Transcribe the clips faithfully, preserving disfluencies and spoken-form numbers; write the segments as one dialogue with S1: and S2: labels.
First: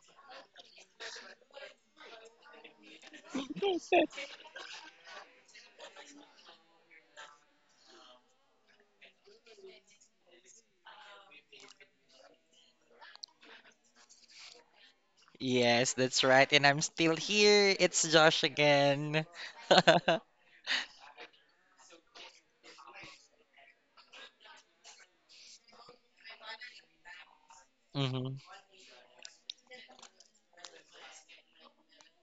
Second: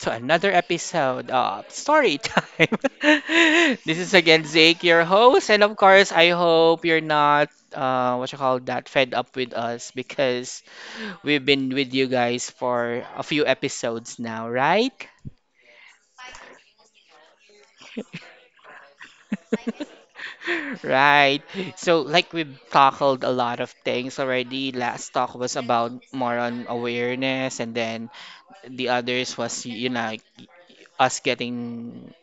S1: to another episode of Story Time. This is again Zake, your host, and of course, I hope you're not uh, what you call that fed up with us because we've been with you guys for a few episodes now, right?
S2: Yes, that's right. And I'm still here. It's Josh again.
S1: Right. So, like, we've tackled a lot of things already. Last talk was about more on awareness, and then
S2: hmm
S1: the others was, you know, like, us getting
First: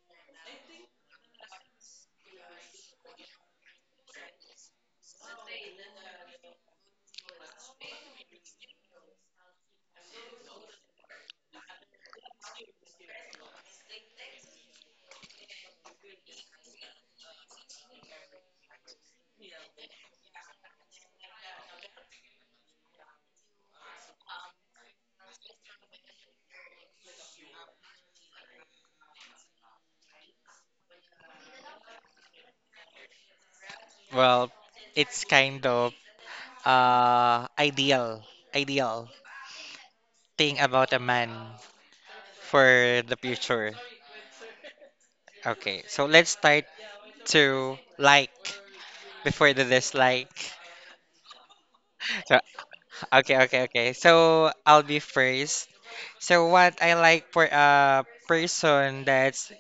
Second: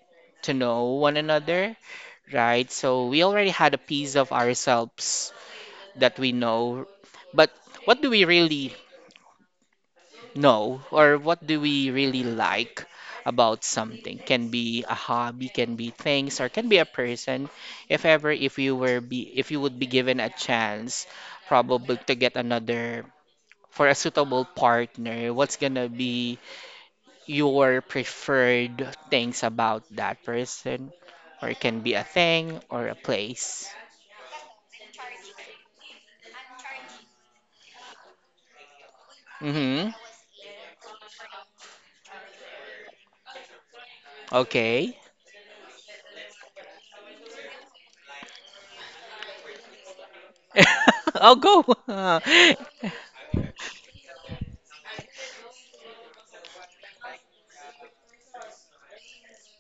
S1: to know one another, right? So we already had a piece of ourselves that we know, but what do we really know or what do we really like about something? Can be a hobby, can be things, or can be a person. If ever if you were be if you would be given a chance probably to get another for a suitable partner, what's gonna be your preferred things about that person, or it can be a thing or a place.
S2: Well, it's kind of uh ideal, ideal
S1: Mm-hmm.
S2: thing about a man for the future.
S1: Okay.
S2: Okay, so let's start to like before the dislike.
S1: I'll go.
S2: So, okay, okay, okay. So I'll be first. So what I like for a person that's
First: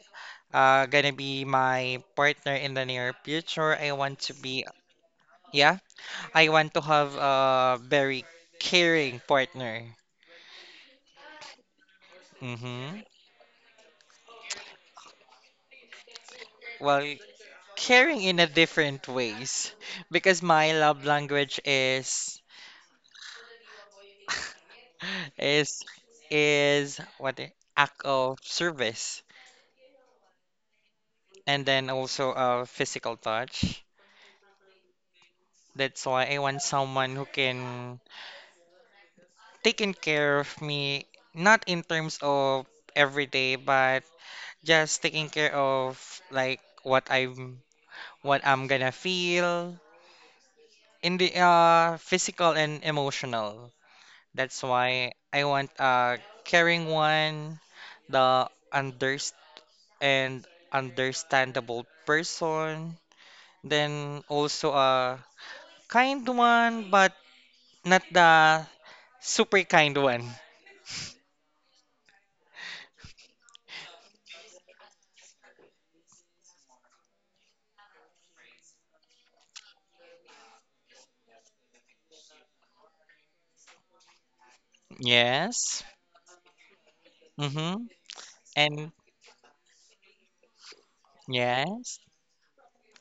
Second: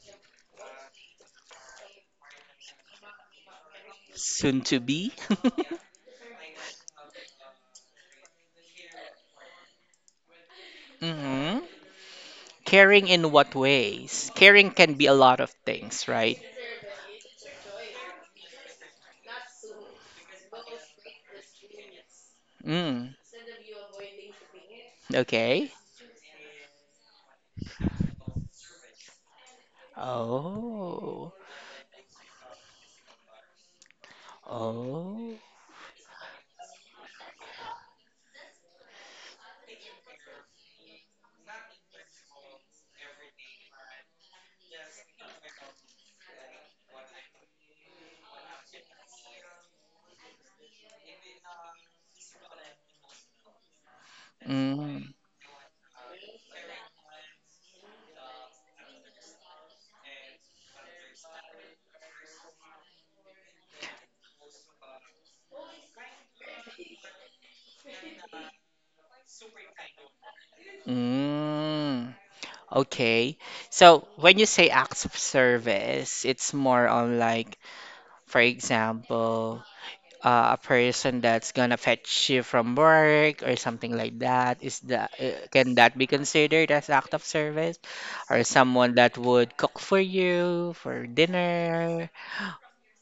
S2: uh, gonna be my partner in the near future. I want to
S1: Soon
S2: be,
S1: to be.
S2: yeah, I want to have a very caring partner.
S1: Mm-hmm.
S2: Mm-hmm.
S1: Caring in what ways? Caring can be a lot of things, right?
S2: Well, caring in a different ways because my love language is
S1: Mm. Okay.
S2: is is what i- act of service
S1: Oh.
S2: and then also a physical touch.
S1: Oh.
S2: That's why I want someone who can taking care of me, not in terms of every day, but just taking care of like what I'm what I'm gonna feel in the uh physical and emotional. That's why
S1: Mm.
S2: I want a caring one, the underst and understandable person, then also a kind one but not the super kind one.
S1: Mm. Okay. So when you say acts of service, it's more on like for example, uh, a person that's gonna fetch you from work or something like that, is that uh, can
S2: Yes.
S1: that be considered as act of service?
S2: Mm-hmm.
S1: Or
S2: And
S1: someone that would cook for you for
S2: yes.
S1: dinner?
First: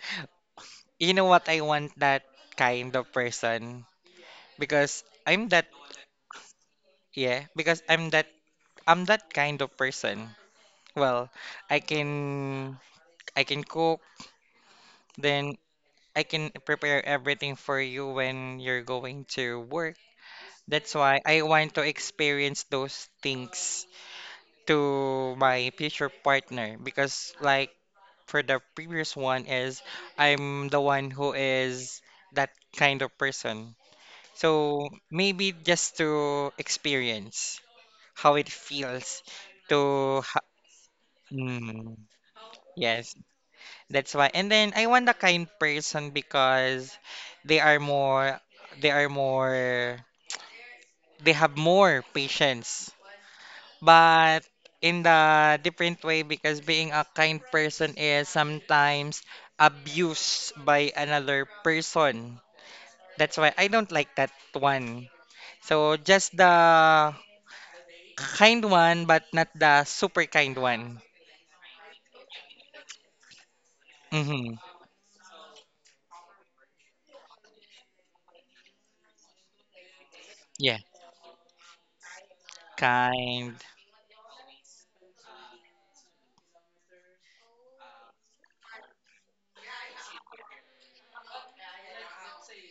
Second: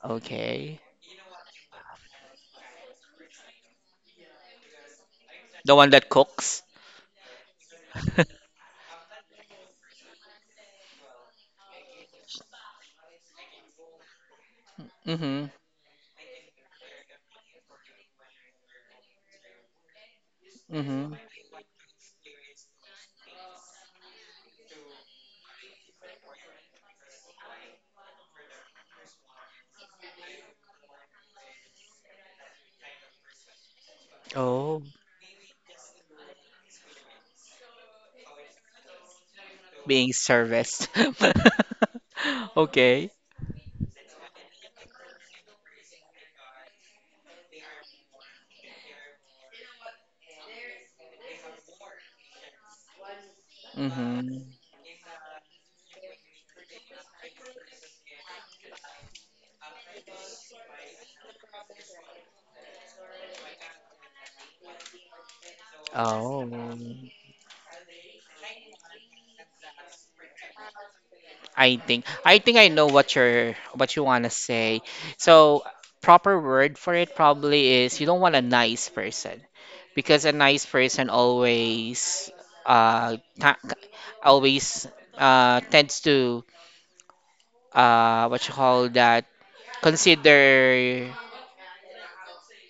S1: Okay.
S2: You know what I want that kind of person because I'm that
S1: The one that cooks?
S2: yeah, because I'm that I'm that kind of person. Well, I can I can cook,
S1: Mm-hmm.
S2: then I can prepare everything for you when you're going to work. That's
S1: Mm-hmm.
S2: why I want to experience those things to my future partner because like for the previous one is I'm the one who is that kind of person.
S1: Oh,
S2: So maybe just to experience. How it feels to
S1: being
S2: ha
S1: serviced.
S2: mm,
S1: Okay.
S2: yes, that's why. And then I want a kind person because they are more they are more they have more patience
S1: Mm-hmm.
S2: but in the different way because being a kind person is sometimes abused by another person. That's why I don't like that one, so just
S1: Oh.
S2: the kind one but not the super kind one.
S1: I think I think I know what you're what you want to
S2: Mm-hmm.
S1: say. So proper word for it probably is you don't want a nice person because a nice
S2: Yes.
S1: person always uh
S2: Kind.
S1: ta- always uh tends to uh what you call that consider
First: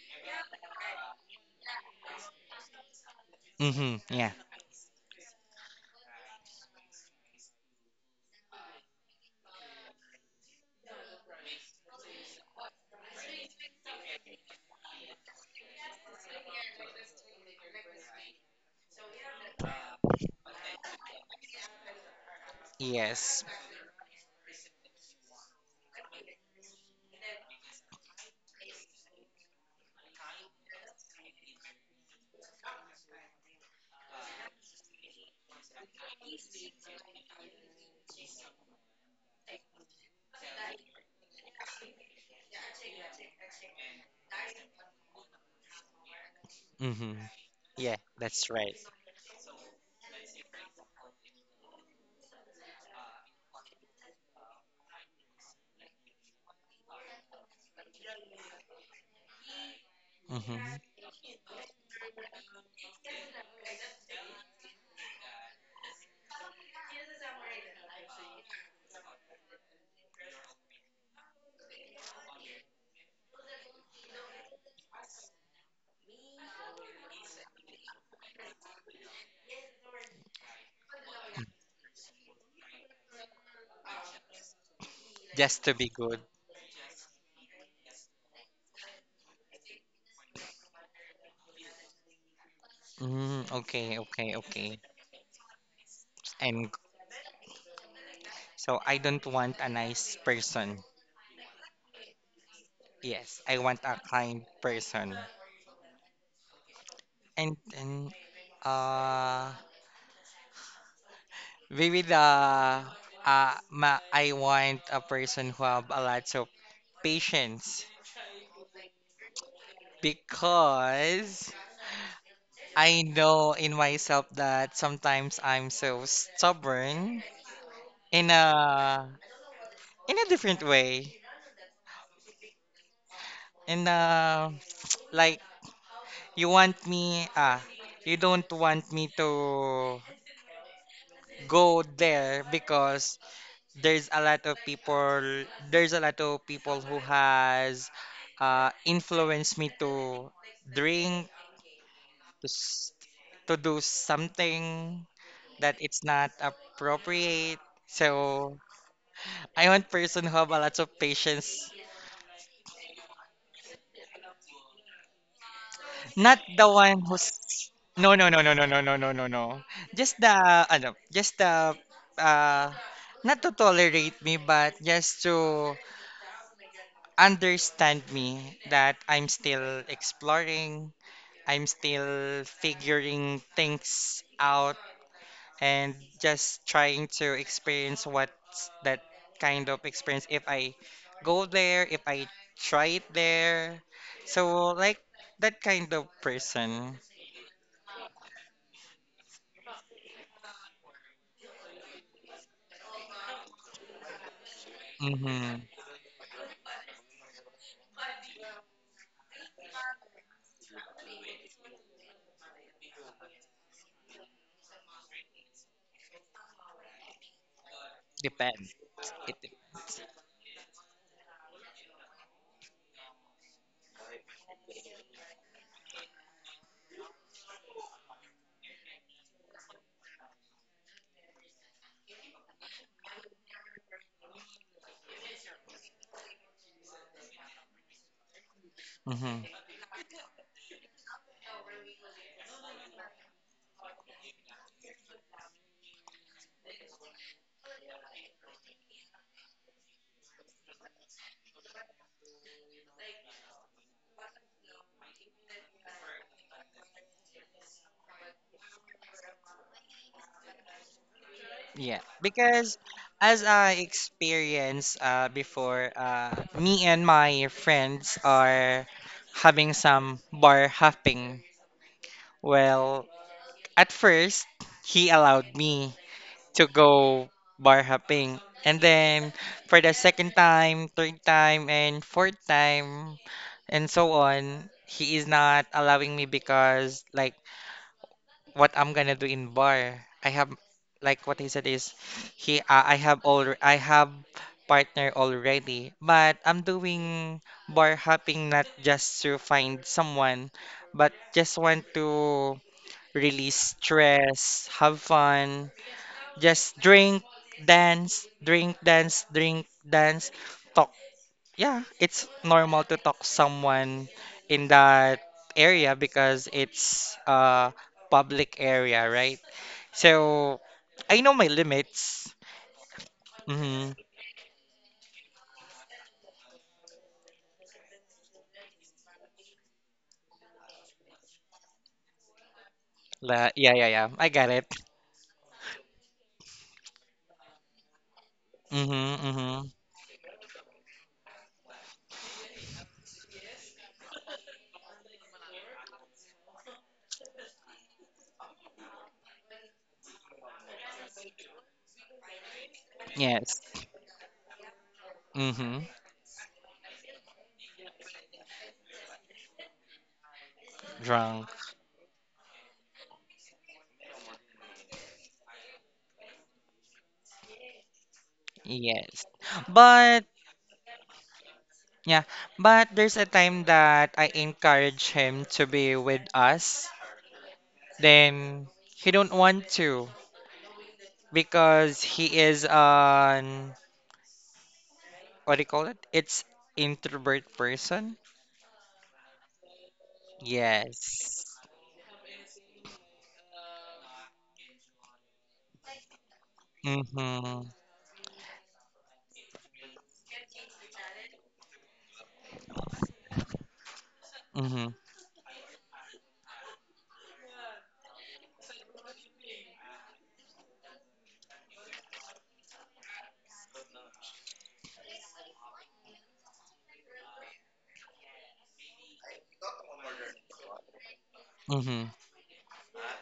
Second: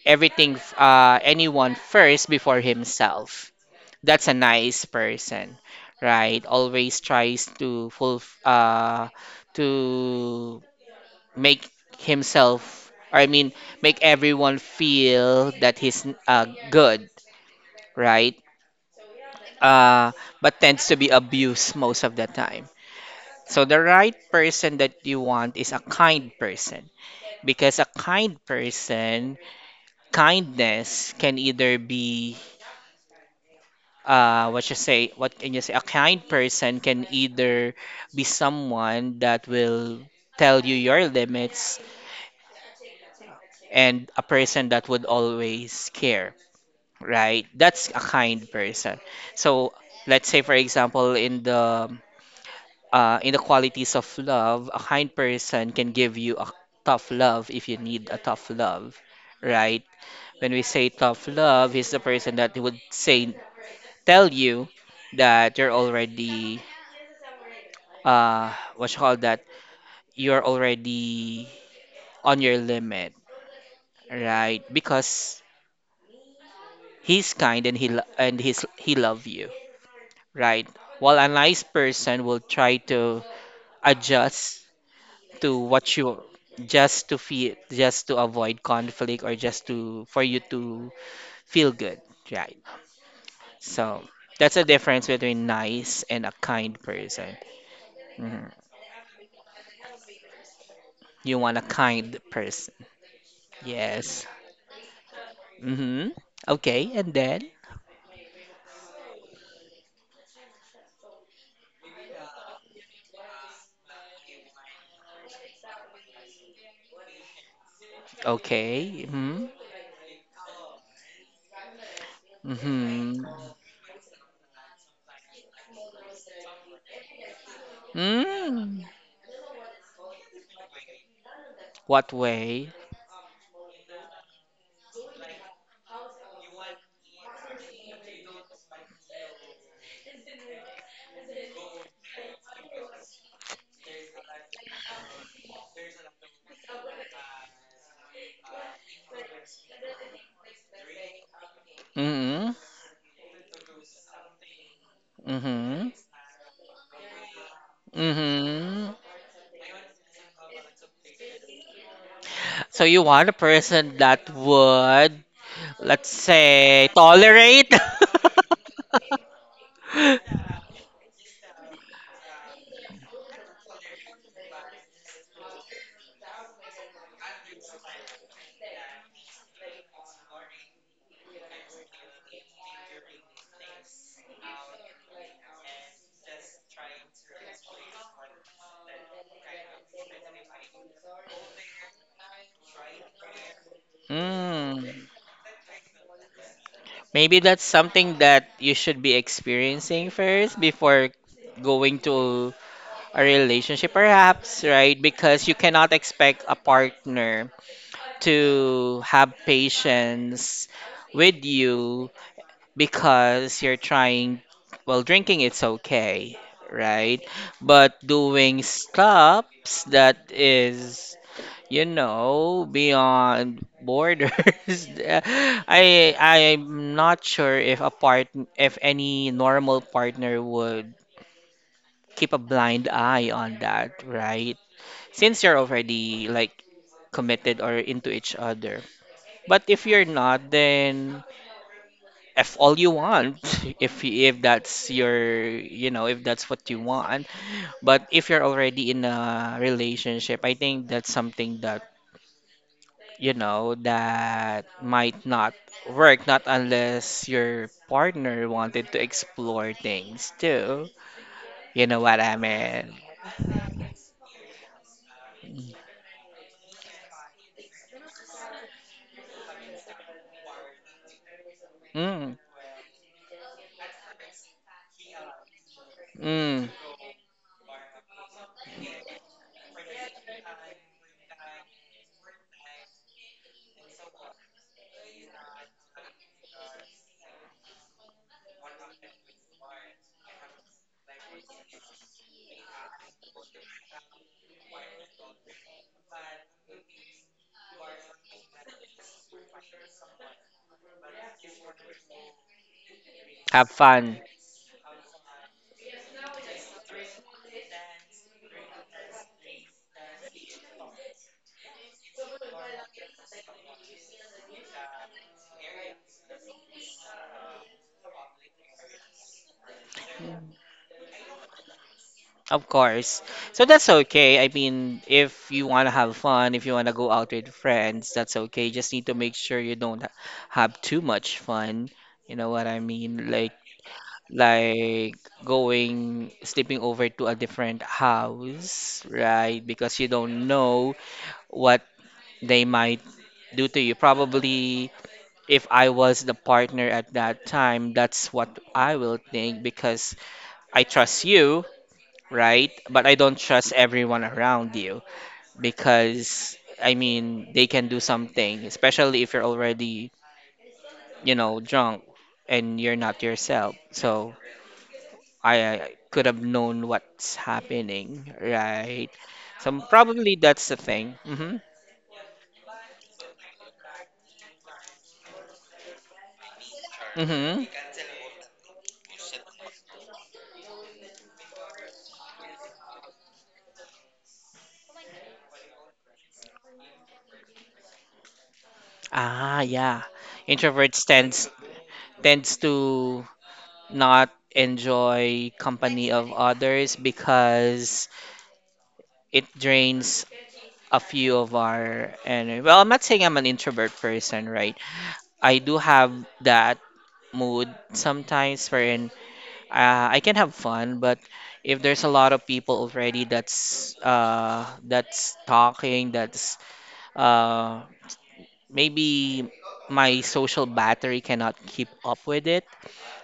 S1: everything f- uh anyone first before himself.
S2: Mm-hmm.
S1: That's
S2: Yeah.
S1: a nice person, right? Always tries to full uh to make himself, or I mean, make everyone feel that he's uh, good, right? Uh, but tends to be abused most of the time.
S2: Yes.
S1: So the right person that you want is a kind person because a kind person, kindness can either be uh what you say what can you say a kind person can either be someone that will tell you your limits and a person that would always care,
S2: Mm-hmm.
S1: right? That's a
S2: Yeah,
S1: kind
S2: that's right.
S1: person. So let's say, for example, in the uh, in the qualities of love, a kind person can give you a tough love if you need a tough love, right? When
S2: Mm-hmm.
S1: we say tough love, he's the person that would say tell you that you're already uh what you call that you're already on your limit, right? Because he's kind and he lo- and he's he love you, right? While a nice person will try to adjust to
S2: Just to be
S1: what
S2: good.
S1: you just to feel, just to avoid conflict, or just to for you to feel good, right?
S2: Mm. Okay,
S1: So
S2: okay,
S1: that's the
S2: okay.
S1: difference between nice and a
S2: And
S1: kind person. Mhm.
S2: so I don't want a nice person.
S1: You want a kind person.
S2: Yes, I want a
S1: Yes.
S2: kind person.
S1: Mm-hmm. Okay, and then
S2: And and uh maybe the uh ma I want a person who have a lot of patience
S1: okay. Mm-hmm.
S2: because I
S1: Mm-hmm.
S2: know in myself that sometimes I'm so stubborn in
S1: Mm.
S2: a in a different way.
S1: What way?
S2: In a Like, you want me ah you don't want me to go there because there's a lot of people there's a lot of people who has uh, influenced me to drink, to,
S1: Mm-hmm.
S2: s- to do something that
S1: Mm-hmm.
S2: it's not appropriate. So
S1: Mm-hmm.
S2: I want person who have a lot of patience.
S1: So you want a person that would, let's
S2: Not the
S1: say,
S2: one who's
S1: tolerate?
S2: no, no, no, no, no, no, no, no, no, no. Just the ano, just the uh Not to tolerate me but just to understand me, that I'm still exploring, I'm still figuring things out, and just trying to experience what's that kind of experience if I go there, if I try it there. So
S1: Hmm.
S2: like that kind of person.
S1: Maybe that's something that you should be experiencing first before going to a relationship, perhaps, right? Because you
S2: Mm-hmm.
S1: cannot expect a partner to have patience with you because you're trying, well, drinking it's okay, right? But doing
S2: Depends. It
S1: stops
S2: depends.
S1: that is, you know, beyond borders. I I'm not sure if a part if any normal partner would keep a blind eye on that, right? Since you're already like committed or into each other.
S2: Mm-hmm.
S1: But if you're not, then if all you want if y- if that's your, you know, if that's what you want, but if you're already in a relationship, I think that's something that, you know, that might not work, not unless your partner wanted to explore things too. You know
S2: Yeah,
S1: what I
S2: because
S1: mean?
S2: as I experienced uh, before, uh, me and my friends are having some bar hopping.
S1: Mm,
S2: Well, at first, he allowed me to
S1: mm.
S2: go bar hopping. And then for the second time, third time, and fourth time, and so on, he is not allowing me because like what I'm gonna do in bar, I have like what he said is he, uh, I have all I have partner already, but I'm doing bar hopping not just to find someone, but just want to
S1: Have
S2: release
S1: fun.
S2: stress, have fun, just drink, dance, drink, dance, drink, dance, talk. Yeah, it's normal to talk someone in that area because it's a public area, right? So I know my limits.
S1: Of course. So that's
S2: Mm-hmm.
S1: okay. I mean, if you want to have fun, if you want to go out with friends, that's okay. Just need to make sure you don't ha- have too much fun. You know what I mean?
S2: La,
S1: Like
S2: yeah, yeah, yeah. I got it.
S1: like going sleeping over to a different house,
S2: Mm-hmm,
S1: right?
S2: mm-hmm.
S1: Because you don't know what they might do to you. Probably if I was the partner at that time, that's what I will think because I trust you, right? But I don't
S2: Yes.
S1: trust everyone around you
S2: Mm-hmm.
S1: because I mean they can do something, especially if you're already, you
S2: Drunk.
S1: know, drunk and you're not yourself. So I, I could have known what's happening, right?
S2: Yes.
S1: So
S2: But
S1: probably that's the thing. Hmm.
S2: yeah, but there's a time that I encourage him to be with us.
S1: Hmm.
S2: Then he don't want to because he is an, what do you call it? It's introvert person.
S1: Ah, yeah. Introverts tends
S2: Yes.
S1: tends to not enjoy company of others
S2: Mm-hmm.
S1: because it drains a few of our, and well, I'm not saying I'm an introvert person, right?
S2: Mm-hmm.
S1: I do have that mood sometimes wherein uh, I can have fun, but if there's a lot of people already that's uh that's talking that's uh maybe my social battery cannot keep
S2: Mm-hmm.
S1: up with it.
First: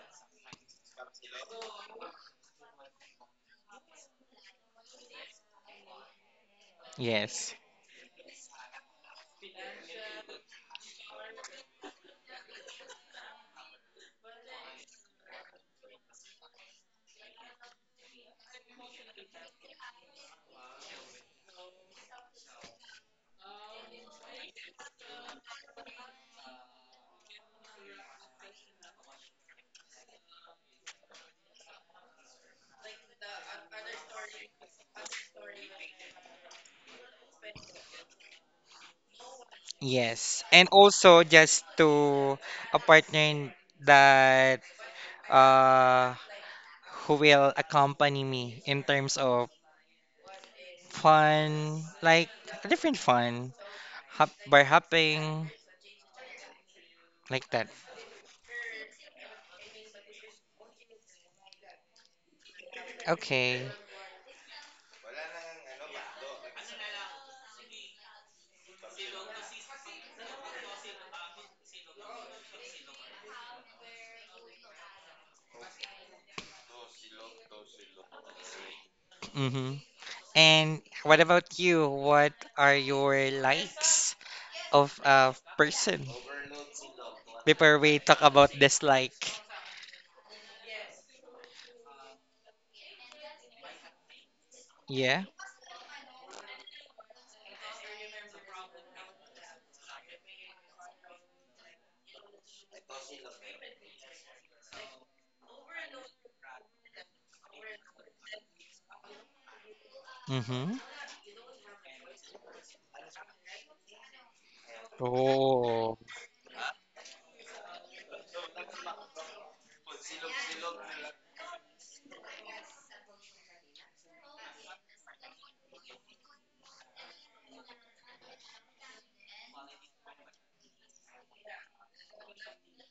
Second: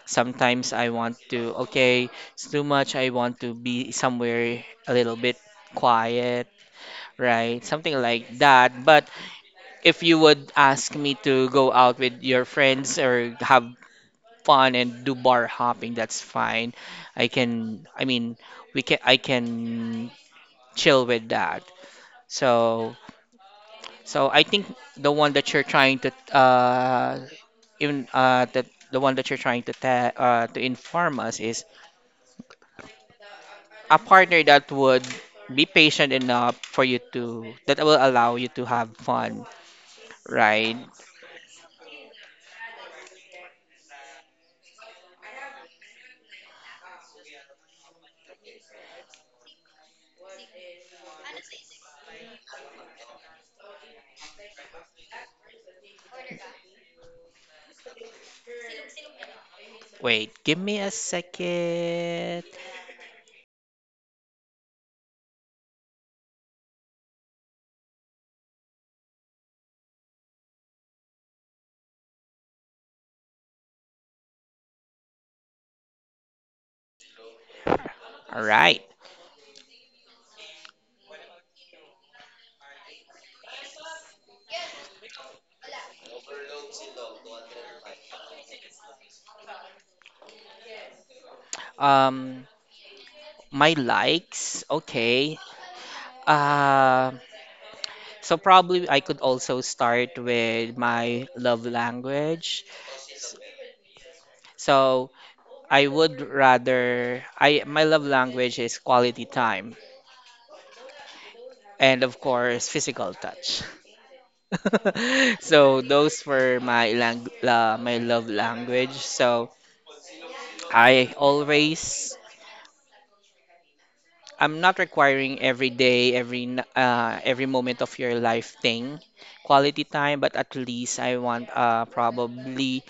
S1: Sometimes I want to, okay, it's too much, I want to be somewhere a little bit quiet,
S2: Yes.
S1: right? Something like that. But if you would ask me to go out with your friends or have fun and do bar hopping, that's fine. I can, I mean, we can, I can chill with that. So, so I think the one that you're trying to, uh, even uh, that the one that you're trying to te- uh, to inform us is a partner that would be patient enough for you to that will allow you to have fun,
S2: Yes. And
S1: right?
S2: also just to a partner that uh who will accompany me in terms of fun, like different fun, hop, bar hopping, like that.
S1: Wait, give me a second.
S2: Okay.
S1: All right.
S2: Mm-hmm. And what about you? What are your likes of a person before we talk about dislike?
S1: Um, my likes.
S2: Yeah.
S1: Okay. Uh, so probably I could also start with my love language. So I would rather I my love language is quality time
S2: Mm-hmm.
S1: and of course physical touch. So
S2: Oh.
S1: those were my lang la, my love language. So I always, I'm not requiring every day, every n- uh, every moment of your life thing, quality time. But at least I want uh, probably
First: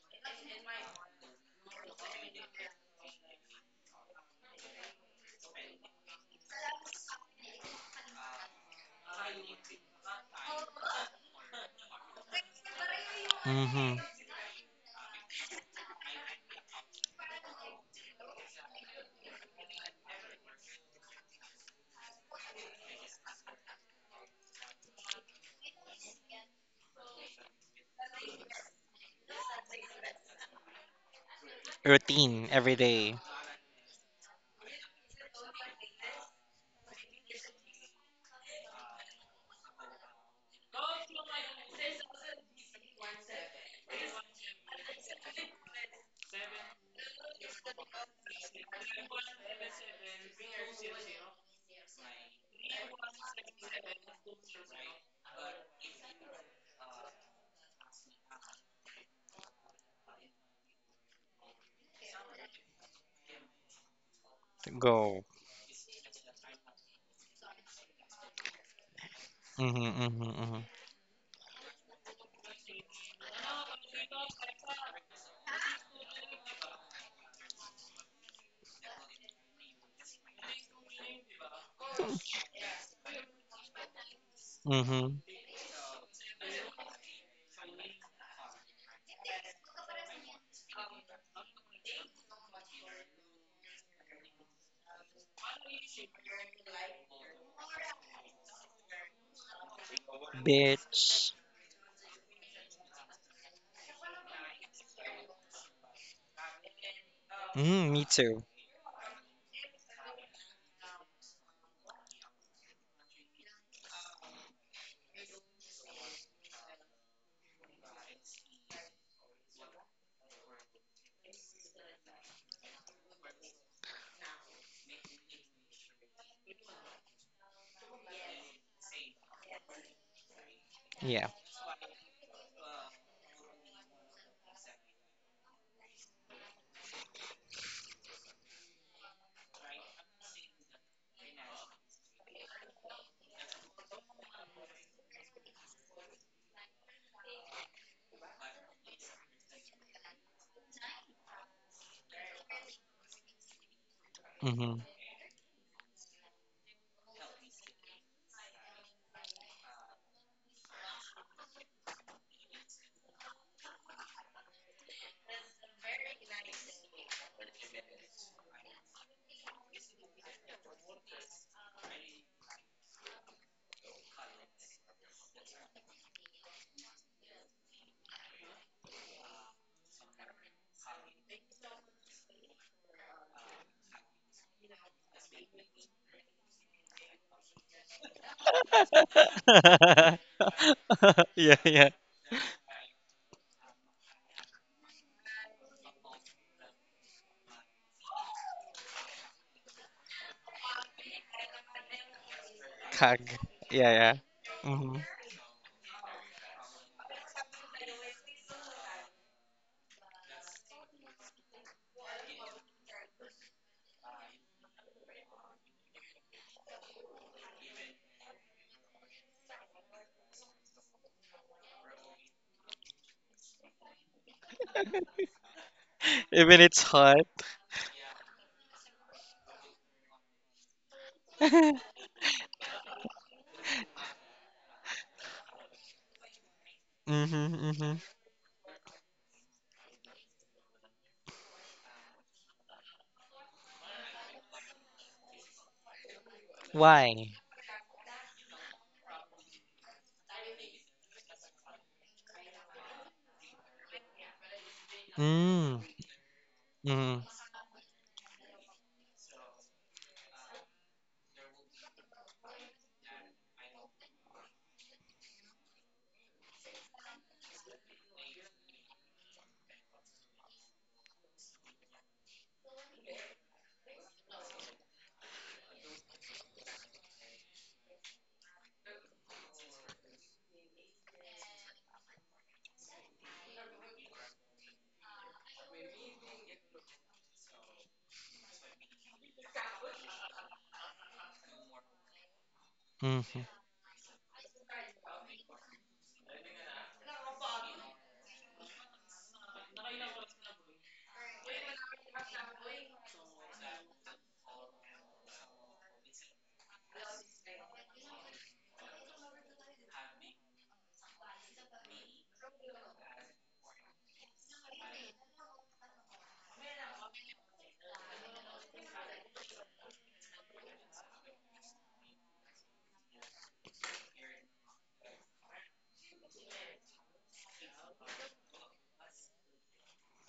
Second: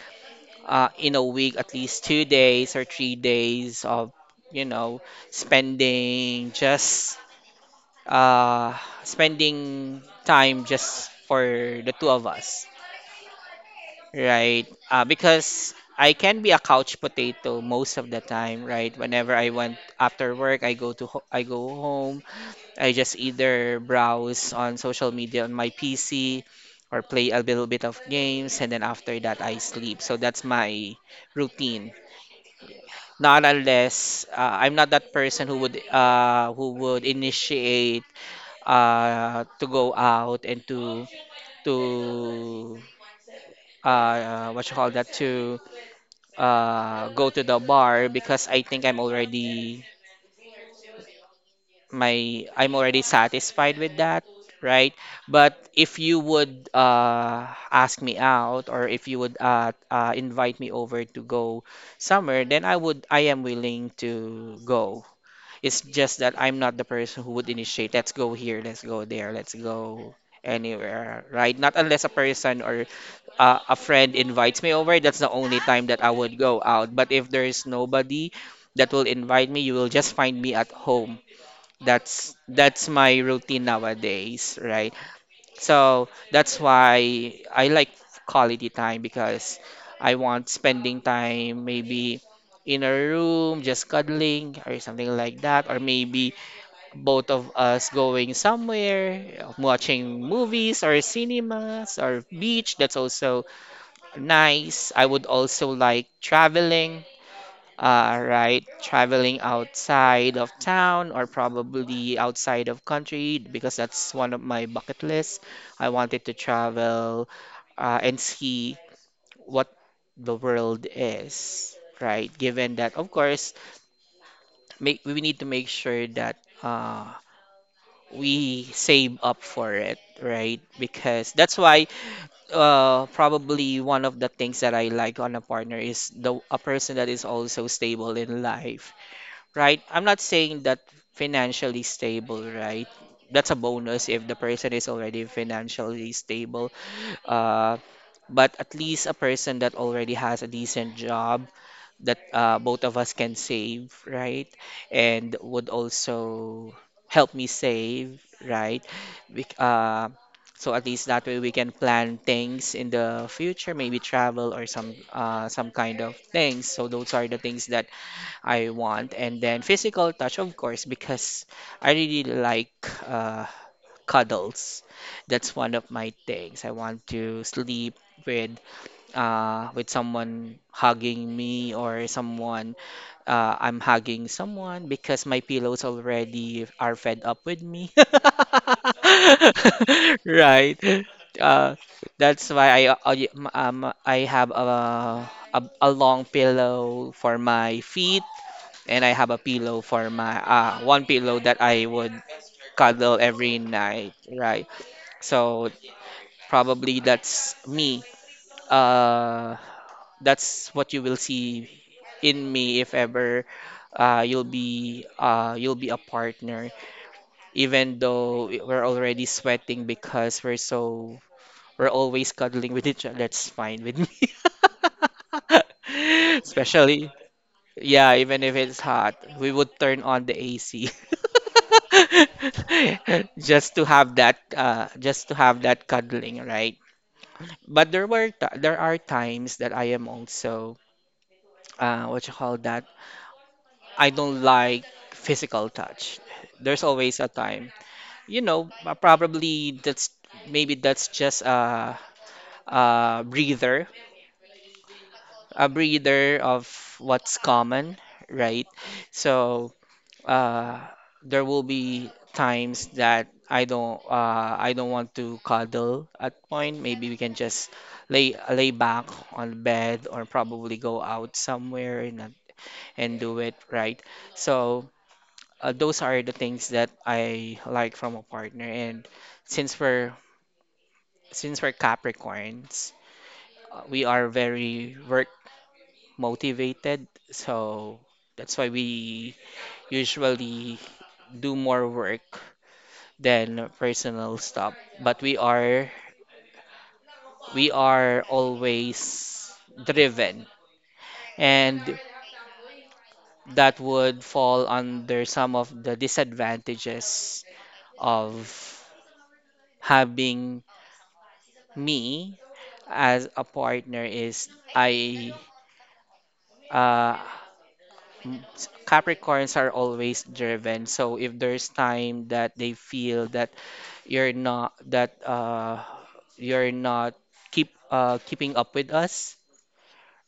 S1: uh, in a week at least two days or three days of, you know, spending just uh, spending time just for the two of us,
S2: Mm-hmm.
S1: right? Uh, because I can be a couch potato most of the time, right? Whenever I went after work, I go to ho- I go home. I just either browse on social media on my P C or play a little bit of games, and then after that, I sleep. So that's my routine.
S2: Routine every day.
S1: Not unless uh, I'm not that person who would uh, who would initiate uh, to go out and to to uh, what you call that to uh, go to the bar because I think I'm already my I'm already satisfied with that, right? But if you would uh, ask me out or if you would uh, uh, invite me over to go somewhere, then I would I am willing to go.
S2: Go.
S1: It's just that I'm not the person who would initiate, let's go here, let's go there, let's
S2: Mm-hmm.
S1: go
S2: Mm-hmm. Mm-hmm.
S1: anywhere, right? Not unless a person or uh, a friend invites me over, that's the only time that I would go out. But if there is nobody that will invite me, you will just find me at home. That's that's my routine nowadays, right?
S2: Mm-hmm.
S1: So that's why I like quality time because I want spending time maybe in a room just cuddling or something like that, or maybe both of us going somewhere watching movies or
S2: Bitch.
S1: cinemas or beach. That's also nice. I would also like traveling,
S2: Mm, me
S1: uh,
S2: too.
S1: right? Traveling outside of town or probably outside of country because that's one of my bucket lists. I wanted to travel uh, and see what the world is, right? Given that, of course, make, we need to make sure that uh, we save up for it, right?
S2: Yeah.
S1: Because that's why uh, probably one of the things that I like on a partner is the a person that is also stable in life, right? I'm not saying that financially stable, right? That's a bonus if the person is already financially stable. Uh, but at least a person that already has a decent job that uh, both of us can save, right?
S2: Mm-hmm.
S1: And would also help me save, right? We, uh, so at least that way we can plan things in the future, maybe travel or some uh, some kind of things. So those are the things that I want, and then physical touch, of course, because I really like uh, cuddles. That's one of my things. I want to sleep with uh, with someone hugging me or someone uh, I'm hugging someone because my pillows already are fed up with me. Right.
S2: Yeah,
S1: Uh,
S2: yeah.
S1: that's why I uh, um I have a, a a long pillow for my feet and I have a pillow for my uh, one pillow that I would cuddle
S2: Cag.
S1: every
S2: Yeah, yeah.
S1: night, right?
S2: Mm-hmm.
S1: So probably that's me. Uh, that's what you will see in me if ever uh, you'll be uh, you'll be a partner. Even though we're already sweating because we're so we're always cuddling with each other, that's fine with me.
S2: Even it's
S1: Especially
S2: hot.
S1: Yeah, even if it's hot, we would turn on the A C. Just to have that uh just to have that cuddling, right?
S2: Mm-hmm.
S1: But
S2: Mm-hmm.
S1: there were t there are times that I am also uh what you call that? I don't like physical touch. There's always a
S2: Why?
S1: time. You know, uh, probably that's maybe that's just a a breather, a
S2: Mm.
S1: breather of
S2: Mm,
S1: what's common, right? So uh, there will be times that I don't uh, I don't want to cuddle at point. Maybe we can just lay lay back on the bed or probably go out somewhere and uh, and do it right. So uh, those are the things that I like from a partner. And since we're since we're Capricorns, uh, we are very work motivated. So that's why we usually do more work
S2: mm-hmm,
S1: than personal stuff, but we are we are always driven, and that would fall under some of the disadvantages of having me as a partner is i uh, m- Capricorns are always driven. So if there's time that they feel that you're not that uh you're not keep uh keeping up with us,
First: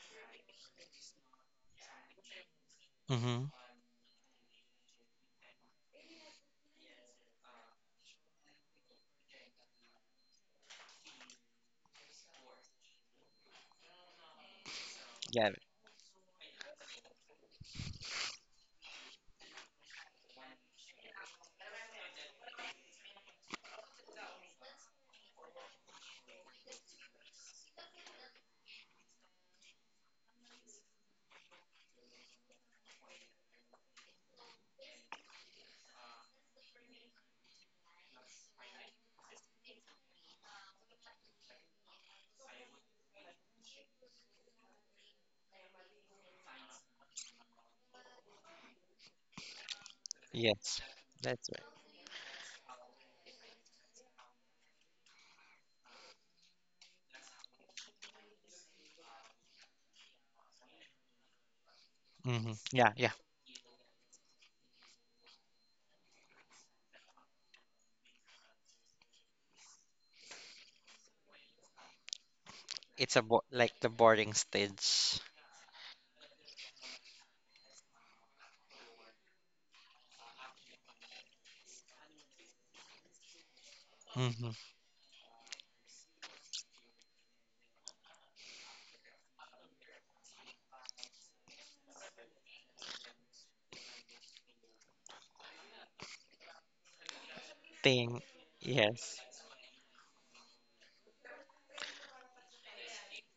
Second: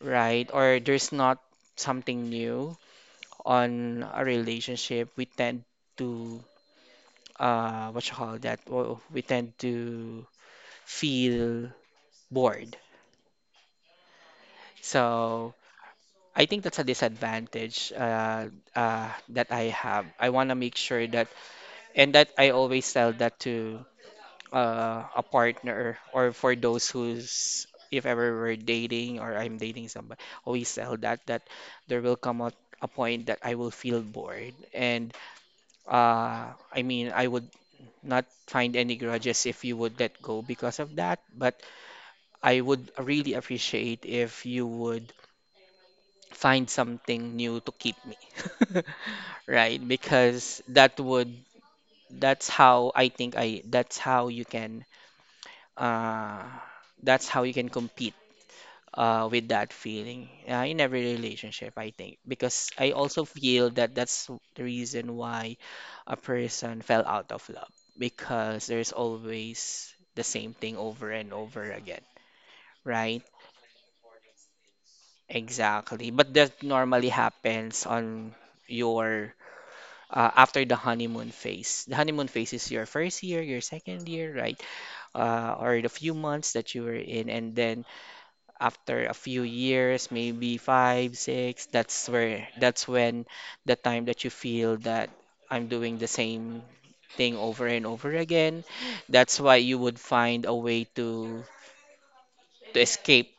S1: right? Or there's not something new
S2: mm-hmm.
S1: on a relationship, we tend to uh what you call that? Well, we tend to feel bored.
S2: Yeah,
S1: So I think that's a disadvantage uh, uh, that I have. I want to make sure that, and that I always tell that to uh, a partner or for those who's if ever we're dating or I'm dating somebody, always tell that that there will come a, a point that I will feel bored. And uh, I mean, I would not find any grudges if you would let go because of that, but I would really appreciate if you would find something new to keep me. Right? Because
S2: yes,
S1: that would
S2: that's
S1: that's how I think I that's how you can uh, that's how you can compete uh, with that feeling uh, in every relationship, I think.
S2: right. Mm-hmm.
S1: Because I
S2: Yeah, yeah.
S1: also feel that that's the reason why a person fell out of love, because there's always the same thing over and over again,
S2: It's
S1: right?
S2: a bo like the boarding stage.
S1: Exactly. But that normally happens on your uh, after the honeymoon phase. The honeymoon phase is your first year, your second year,
S2: Mm-hmm.
S1: right? Uh, or the few months that you were in, and then after a few years, maybe five, six, that's where that's when the time that you feel that I'm doing the same thing over and over
S2: Thing.
S1: again.
S2: Yes,
S1: That's why you would find a way to to escape,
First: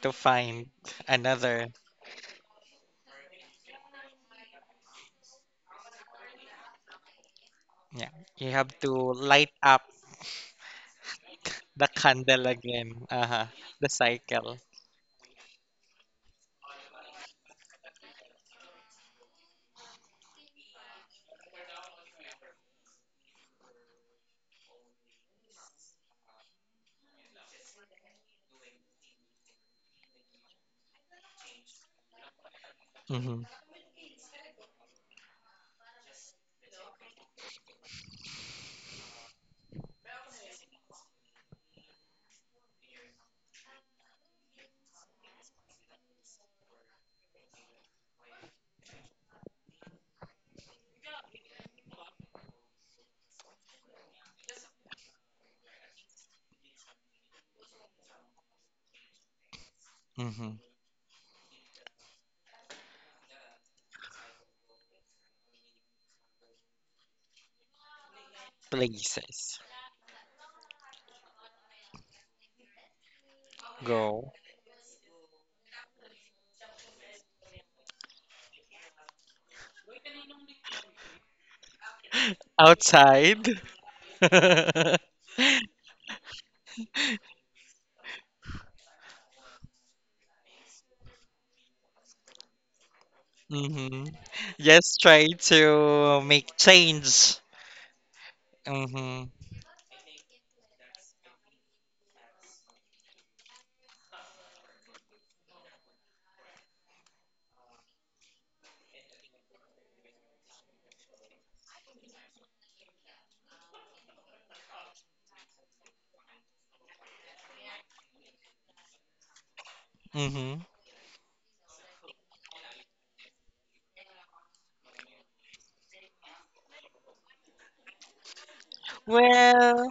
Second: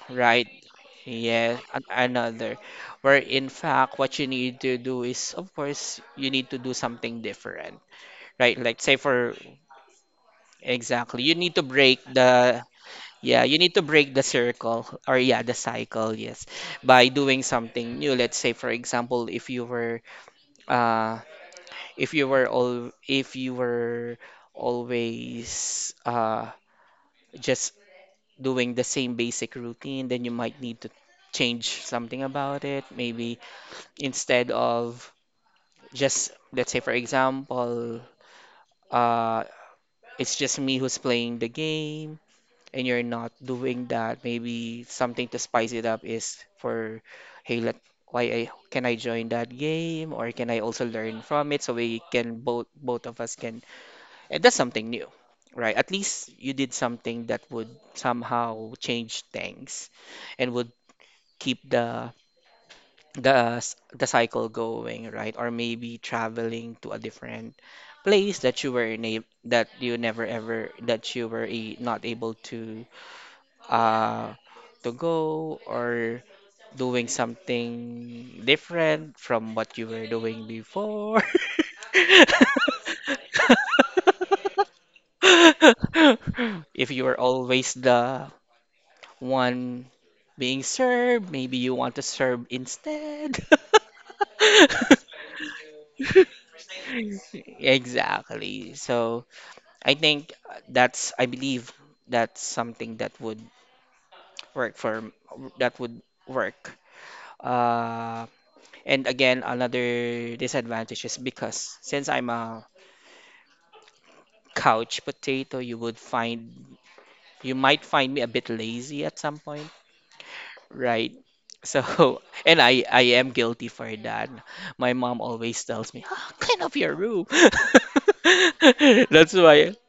S2: to
S1: right?
S2: find
S1: Yes,
S2: another.
S1: an- another. Where in fact, what you need to do is, of course, you need to do something different,
S2: Yeah, you
S1: right?
S2: have
S1: Like
S2: to
S1: say for
S2: light up
S1: Exactly, you need to
S2: the
S1: break
S2: candle
S1: the
S2: again. Uh-huh.
S1: Yeah, you need to
S2: The
S1: break the
S2: cycle.
S1: circle or yeah, the cycle, yes, by doing something new. Let's say for example, if you were uh if you were all if you were always uh just doing the same basic routine, then you might need to change something about it. Maybe
S2: Mm-hmm,
S1: instead of just let's say for example, uh it's just me who's playing the game and you're not doing that, maybe something to spice it up is for, hey, let why I can I join that game or can I also learn from it so we can both both of us can, and that's something new, right? At least you did something that would somehow change things
S2: mm-hmm.
S1: and would keep the the s- the cycle going, right? Or maybe traveling to a different place that you were na
S2: Places.
S1: that you never ever that you were a, not able to
S2: Go
S1: uh, to go, or doing something different from what you were doing before.
S2: outside.
S1: If you are always the one being served, maybe you want to serve instead.
S2: Mm-hmm. Just try to make change.
S1: Exactly.
S2: Mm-hmm.
S1: So I think that's, I believe that's something that would work for that would work. Uh, and again, another disadvantage is because since I'm a couch potato, you would find you might find me a bit lazy at some point,
S2: Mm-hmm.
S1: right? So, and I I am guilty for that. My mom always tells me, "Ah, Clean up your room." That's why.
S2: Well,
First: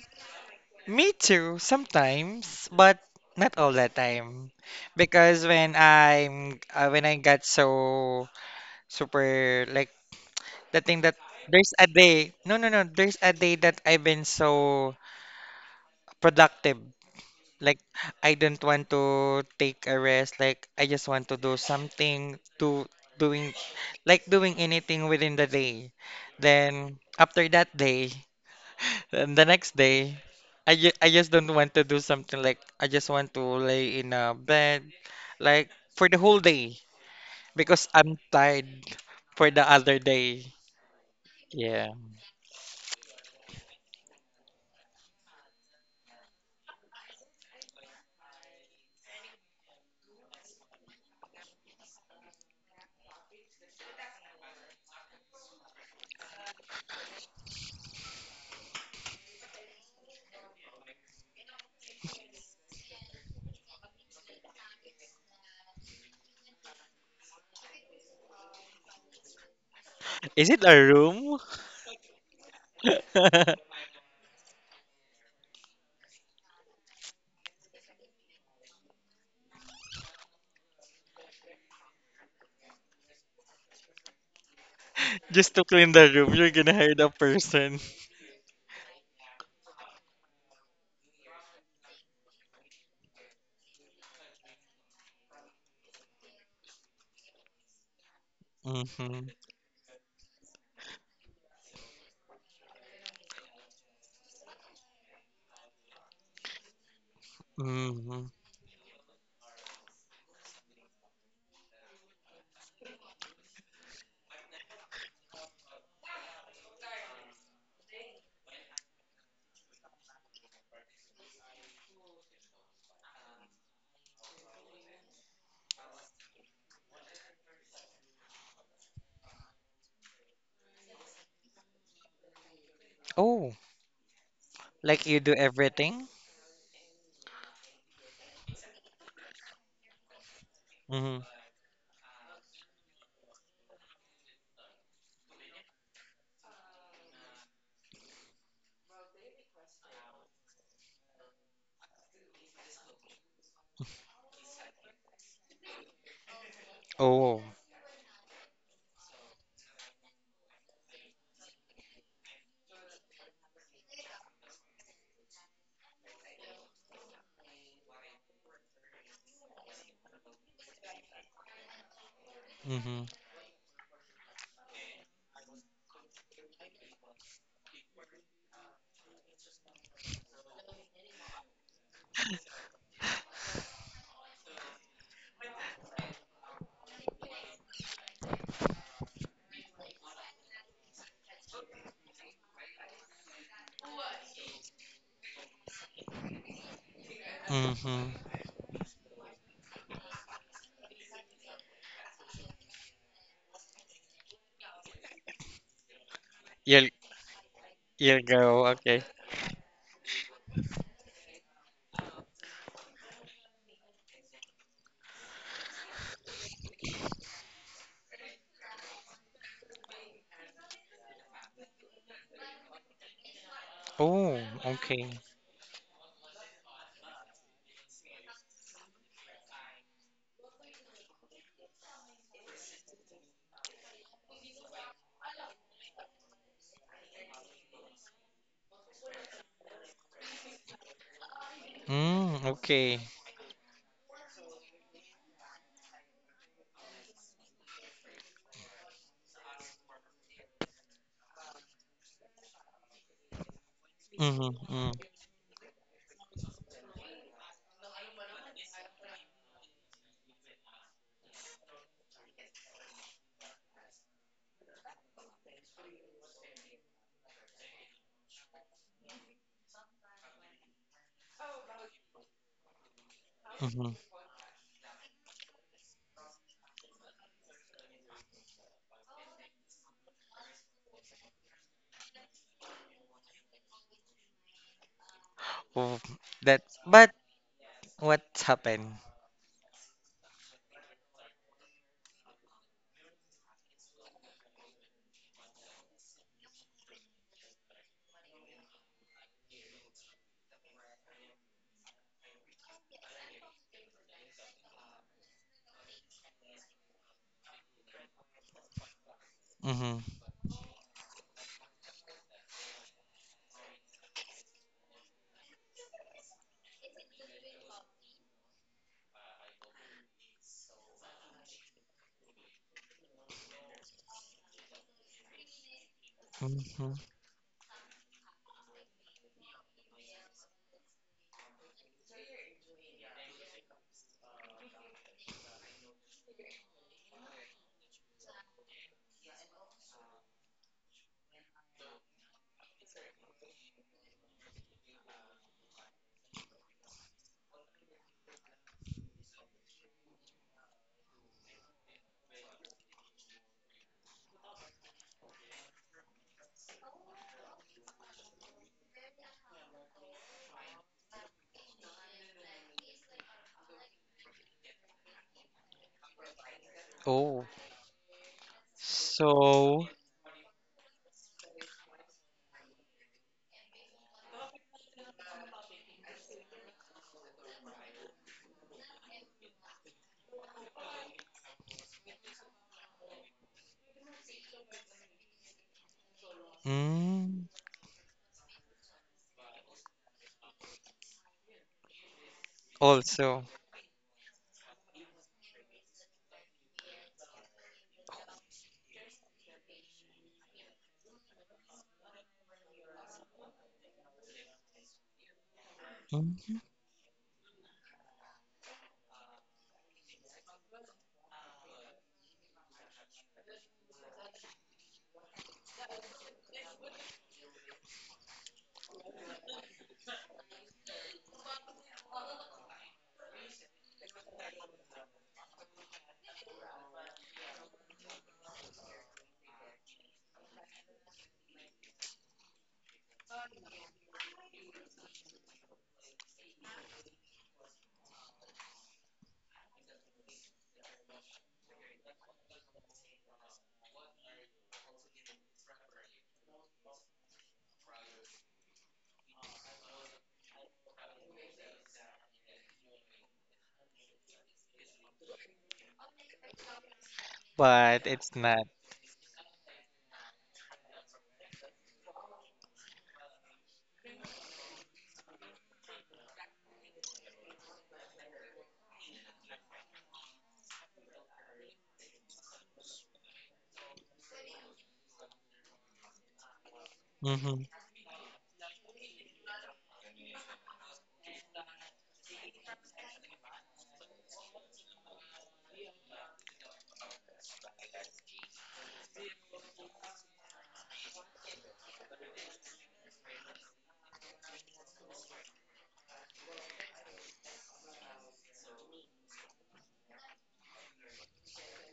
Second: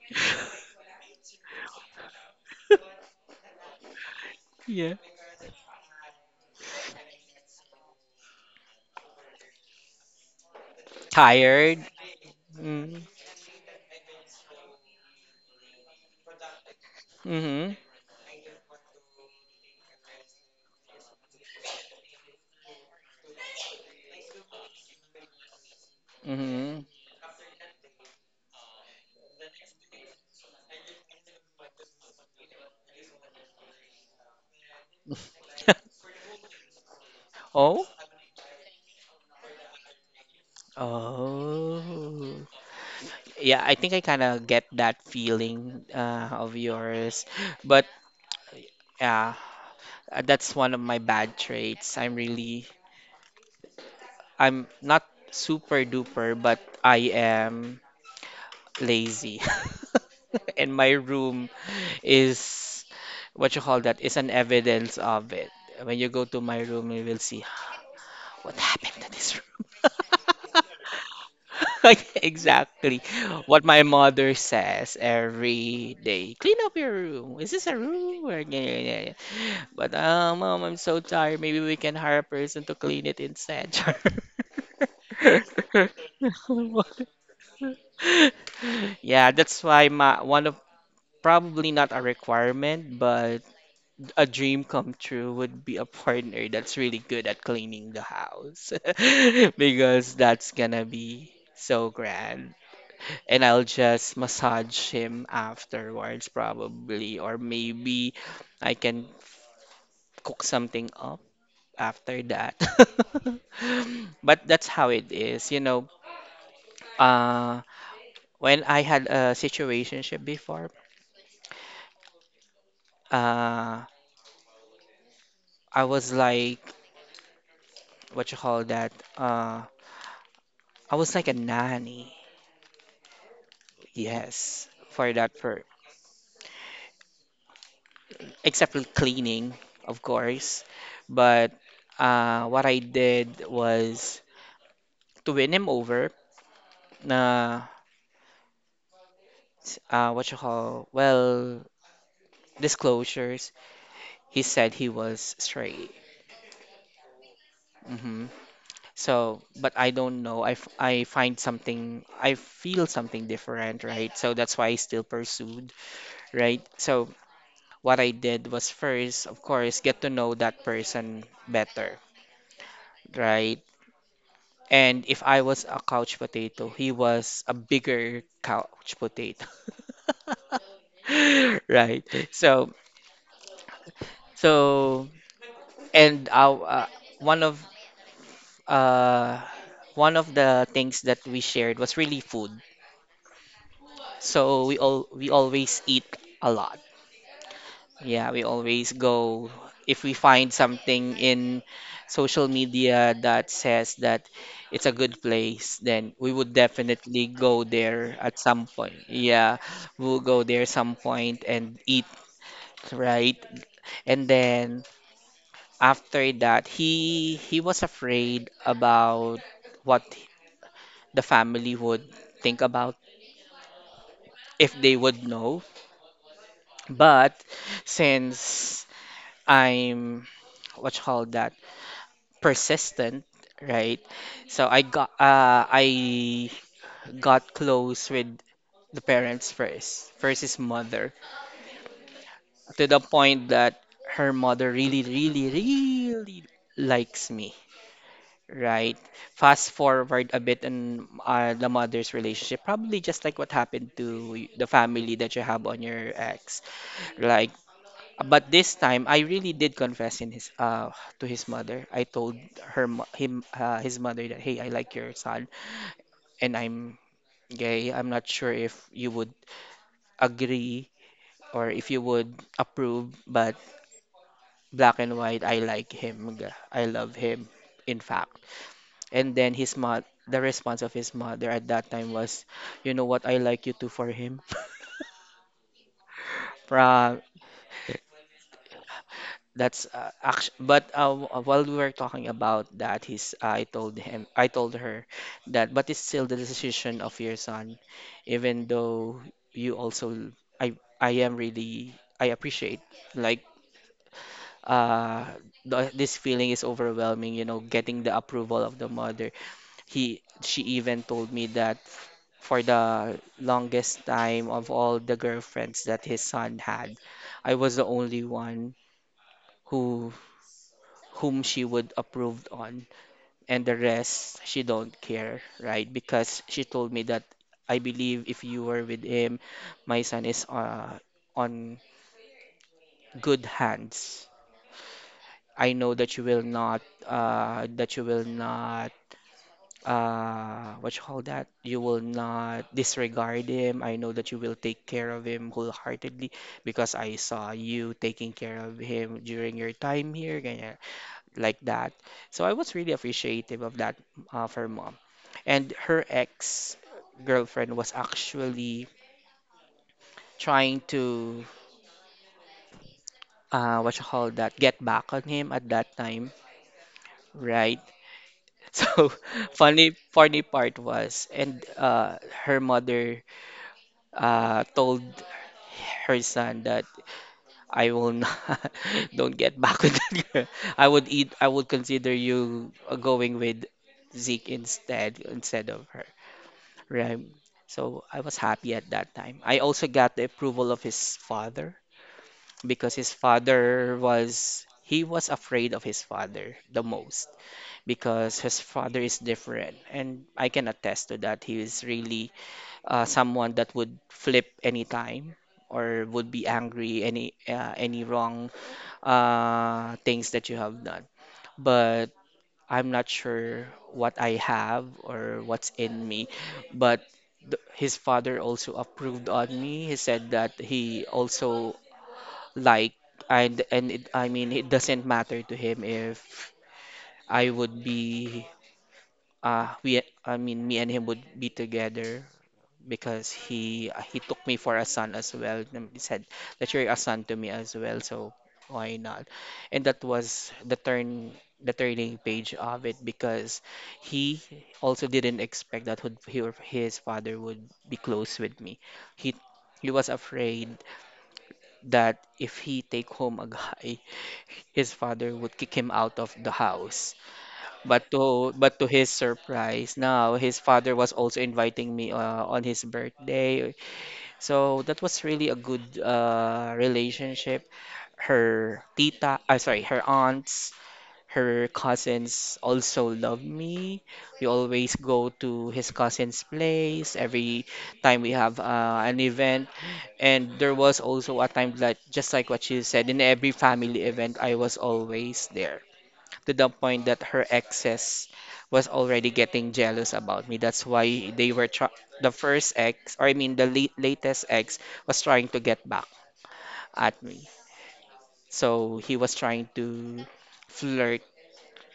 S2: me too, sometimes, but not all the time.
S1: Yeah.
S2: Because when I'm uh, when I got so super like the thing that there's
S1: Tired.
S2: a day. No, no, no.
S1: Mm,
S2: There's a day that I've been so productive.
S1: mm-hmm.
S2: Like I don't want to take a rest. Like I just want to do something to doing like doing anything within the day.
S1: Mm-hmm.
S2: Then after that day, then the next day, I, ju- I just don't want to do something, like I just want to lay in a bed like for the whole day because
S1: Oh.
S2: I'm tired for the other day. Yeah.
S1: Oh. Yeah, I think I kind of get that feeling uh, of yours. But yeah, uh, that's one of my bad traits. I'm really, I'm not super duper, but I am lazy. And my room is what you call that is an evidence of it. When you go to my room, you will see what happened to this room.
S2: Is it a room?
S1: Exactly what my mother says every day. Clean up your room. Is this a room? Or- yeah, yeah, yeah, yeah. But uh, mom, I'm so tired. Maybe we can hire a person to clean it instead.
S2: Just to clean the room, you're gonna hire the person.
S1: Yeah, that's why my one of, probably not a requirement, but a dream come true would be a partner that's really good at cleaning the house,
S2: Mm-hmm.
S1: because that's gonna be so grand, and I'll just massage him afterwards, probably, or maybe
S2: Mm-hmm.
S1: I can cook something up after that. But that's how it is, you know. Uh, when I had a situationship before, uh, I was like, what you call that? Uh, I was like a nanny,
S2: Oh,
S1: yes,
S2: like
S1: for
S2: you do
S1: that per,
S2: everything?
S1: except for cleaning, of course.
S2: Mm-hmm.
S1: But uh, what I did was to win him over. uh, s- uh, what you call, well, disclosures, he said he was straight.
S2: Oh.
S1: Hmm. So, but I don't know. I, f- I find something, I feel something different, right? So that's why I still pursued, right? So what I did was first, of course, get to know that person better,
S2: Mm-hmm.
S1: right? And if I was a couch potato, he was a bigger couch potato, right? So, so And uh, uh, one of uh, one of the things that we shared was really food. So we all we always eat a lot. Yeah,
S2: Mm-hmm.
S1: we always go if we find something in social media that says that it's a good place, then we would
S2: You'll
S1: definitely go there
S2: you'll
S1: at some
S2: go,
S1: point.
S2: okay.
S1: Yeah, we'll go there some point and eat, right? And then after that, he he was afraid about what the family would think about
S2: Oh,
S1: if they
S2: okay.
S1: would know. But since I'm what you call that, persistent, right? So I got uh, I got close with the parents first, first his mother,
S2: Mm,
S1: to
S2: okay.
S1: the point that her mother really really really likes me. Right. Fast forward a bit on uh, the mother's relationship, probably just like what happened to
S2: Mm-hmm.
S1: y- the
S2: Mm.
S1: family that you have on your ex. Like, but this time I really did confess in his uh to his mother. I told her mo- him uh, his mother that, hey, I like your son, and I'm gay. I'm not sure if you would agree or if you would approve, but
S2: Hmm.
S1: black and white, I like him. G- I love him. In fact. And then his mom, the response of his mother at that time was, you know what, I like you too for him.
S2: Oh, that. But
S1: Pra,
S2: what happened?
S1: that's uh, act- but uh, while we were talking about that, he's I told him, I told her that, but it's still the decision of your son, even though you also, I, I am really, I appreciate, like, uh the, this feeling is overwhelming, you know, getting the approval of the mother.
S2: Mm-hmm.
S1: He she even told me that f- for the longest time of all the girlfriends that his son had, I was the only one who whom she would approved on, and the rest she don't care, right? Because she told
S2: Mm-hmm.
S1: me that I believe if you were with him, my son is uh, on good hands. I know that you will not uh, that you will not uh what you call that, you will not disregard him. I know that you will take care of him wholeheartedly, because I saw you taking care of him during your time here, ganyan, like that. So I was really appreciative of that, uh, for mom. And her ex girlfriend was actually trying to uh what you call that, get back on him at that time,
S2: Oh,
S1: right? So
S2: so.
S1: funny funny part was, and uh, her mother uh, told her son that I will not don't get back with that girl. I would eat. I would consider you uh, going with Zeke instead instead of her. Right.
S2: Mm,
S1: So I was happy at that time. I also got the approval of his father, because his
S2: also.
S1: father was he was afraid of his father the most, because his father is different, and I can attest to that. He is really uh, someone that would flip anytime or would be
S2: Hmm.
S1: angry any uh, any wrong uh, things that you have done. But I'm not sure what I have or what's in me. But th- his father also approved on me. He said that he also like and and it, I mean it doesn't matter to him if I would be uh we I mean me and him would be together because he uh, he took me for a son as well. And he said that you're a son to me as well, so why not? And that was the turn the turning page of it because he also didn't expect that would he or his father would be close with me. He he was afraid that if he take home a guy, his father would kick him out of the house.
S2: But
S1: But
S2: it's
S1: to
S2: not.
S1: but to his surprise, now his father was also inviting me uh, on his birthday, so that was really a good uh, relationship. Her tita, uh, sorry, her aunts, her cousins also love me. We always go to his cousin's place
S2: Mm-hmm.
S1: every time we have uh, an event. And there was also a time that, just like what you said, in every family event, I was always there, to the point that her exes was already getting jealous about me. That's why they were try- the first ex, or I mean the late- latest ex was trying to get back at me. So he was trying to flirt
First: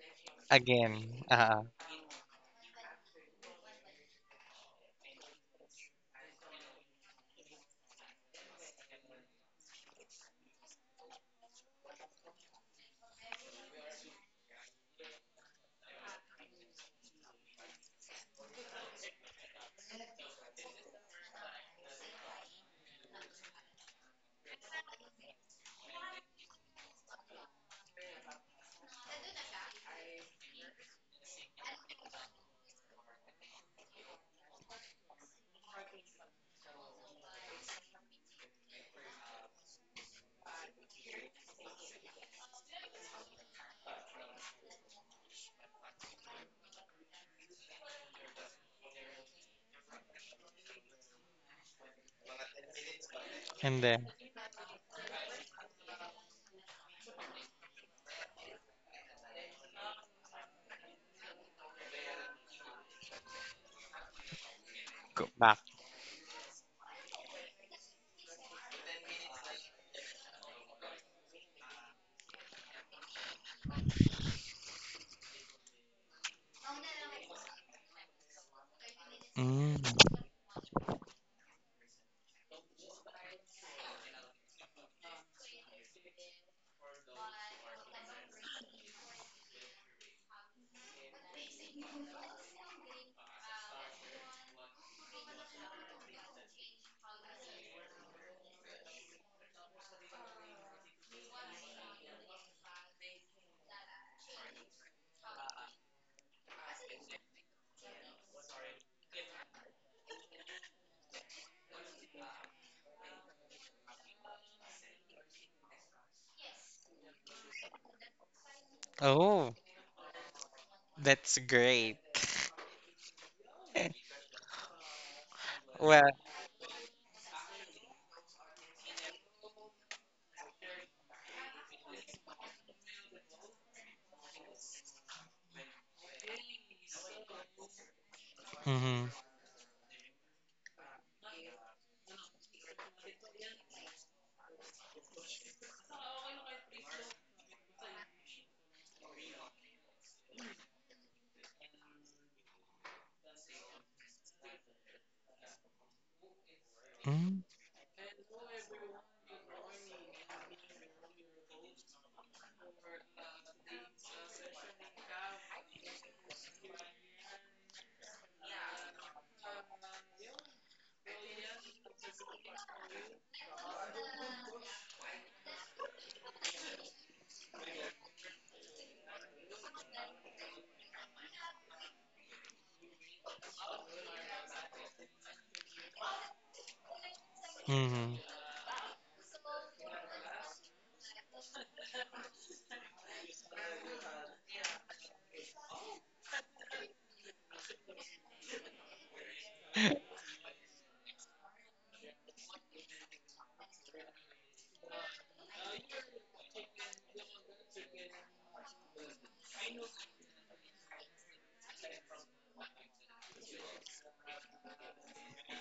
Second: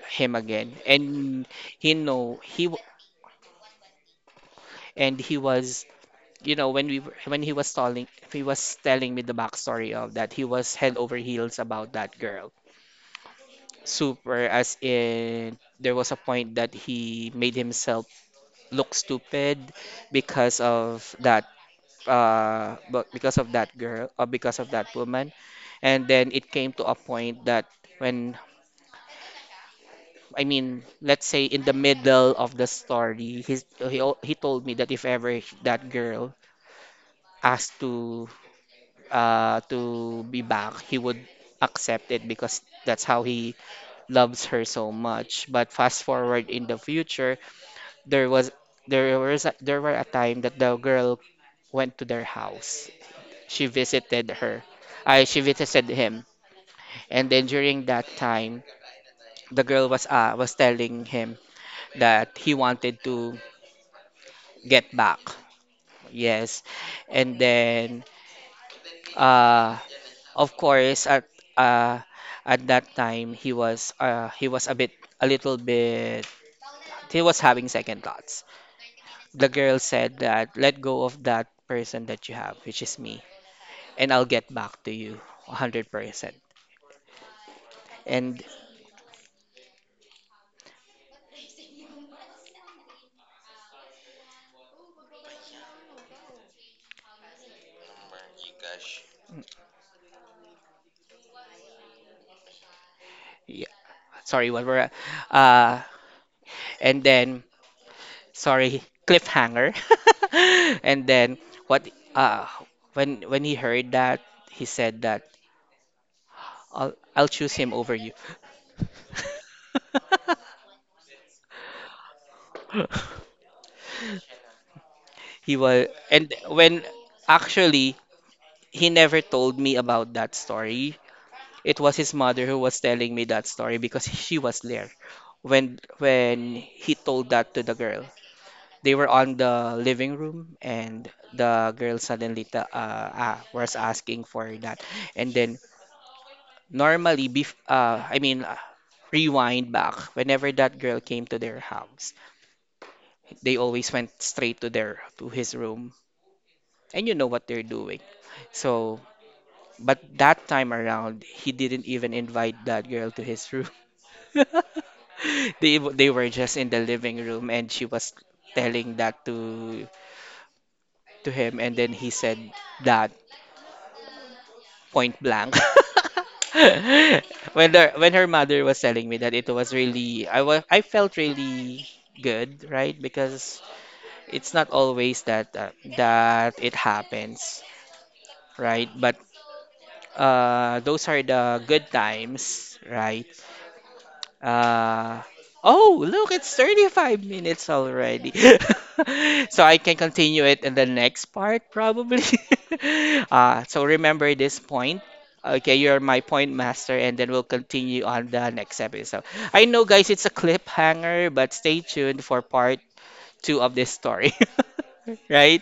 S1: him again,
S2: Again.
S1: and
S2: Uh,
S1: he know he w- and he was you know when we were, when he was telling, he was telling me the backstory of that. He was head over heels about that girl, super, as in there was a point that he made himself look stupid because of that, uh but because of that girl, or because of that woman. And then it came to a point that, when I mean let's say in the middle of the story, he's, he al- he told me that if ever that girl asked to uh to be back, he would accept it because that's how he loves her so much. But fast forward in the future, There was there was a, there were a time that the girl went to their house. She
S2: and then
S1: visited her. I she visited him. And then during that time, the girl was uh, was telling him that he wanted to get back.
S2: go back.
S1: Yes. And then uh of course at uh at that time, he was uh he was a bit, a little bit, he was having second thoughts. The girl said
S2: Mm.
S1: that let go of that person that you have, which is me, and I'll get back to you one hundred percent. And yeah, sorry, what were uh and then sorry, cliffhanger. And then what uh when when he heard that, he said that I'll I'll choose him over you.
S2: Oh, that's great. Eh,
S1: He was
S2: Well.
S1: and when Actually, he never told me about that story. It was his mother who was telling me that story because she was there when when he told that to the girl. They were
S2: Mm-hmm.
S1: on the living room and the girl suddenly ta- uh, ah, was asking for that. And then normally bef- uh, i mean uh, rewind back, whenever that girl came to their house, they always went straight to their to his room, and you know what they're doing. So but that time around, he didn't even invite that girl to his room. They w- they were just in the living room and she was telling that to to him, and then he said that point blank. When her when her mother was telling me that, it was really, I was I felt really good, right? Because it's not always that uh, that it happens,
S2: Mm-hmm.
S1: right? But uh, those are the good times, right? Uh, oh, look, it's thirty-five minutes already. So I can continue it in the next part, probably. uh, so remember this point. Okay, you're my point master, and then we'll continue on the next episode. I know, guys, it's a cliffhanger, but stay tuned for part two of this story. Right?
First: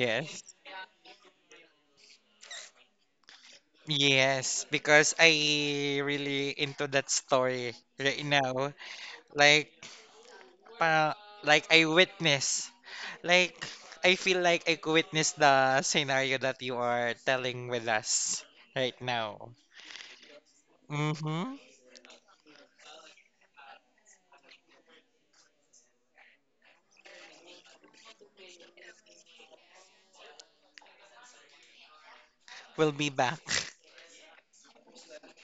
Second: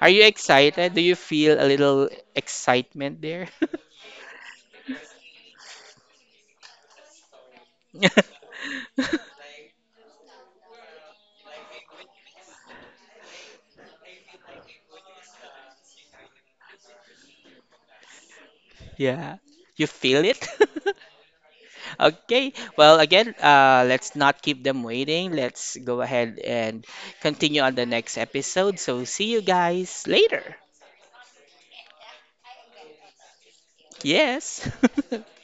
S1: Are you excited? Do you feel a little excitement there?
S2: Yes, because I really into that story right now. Like para like I witness, like I feel like I witness the scenario that you are telling with us right
S1: Yeah.
S2: now.
S1: You feel it?
S2: Mm-hmm.
S1: Okay, well, again, uh, let's not keep them waiting. Let's go ahead and continue on the next episode. So, see you guys later.
S2: We'll be back.
S1: Yes.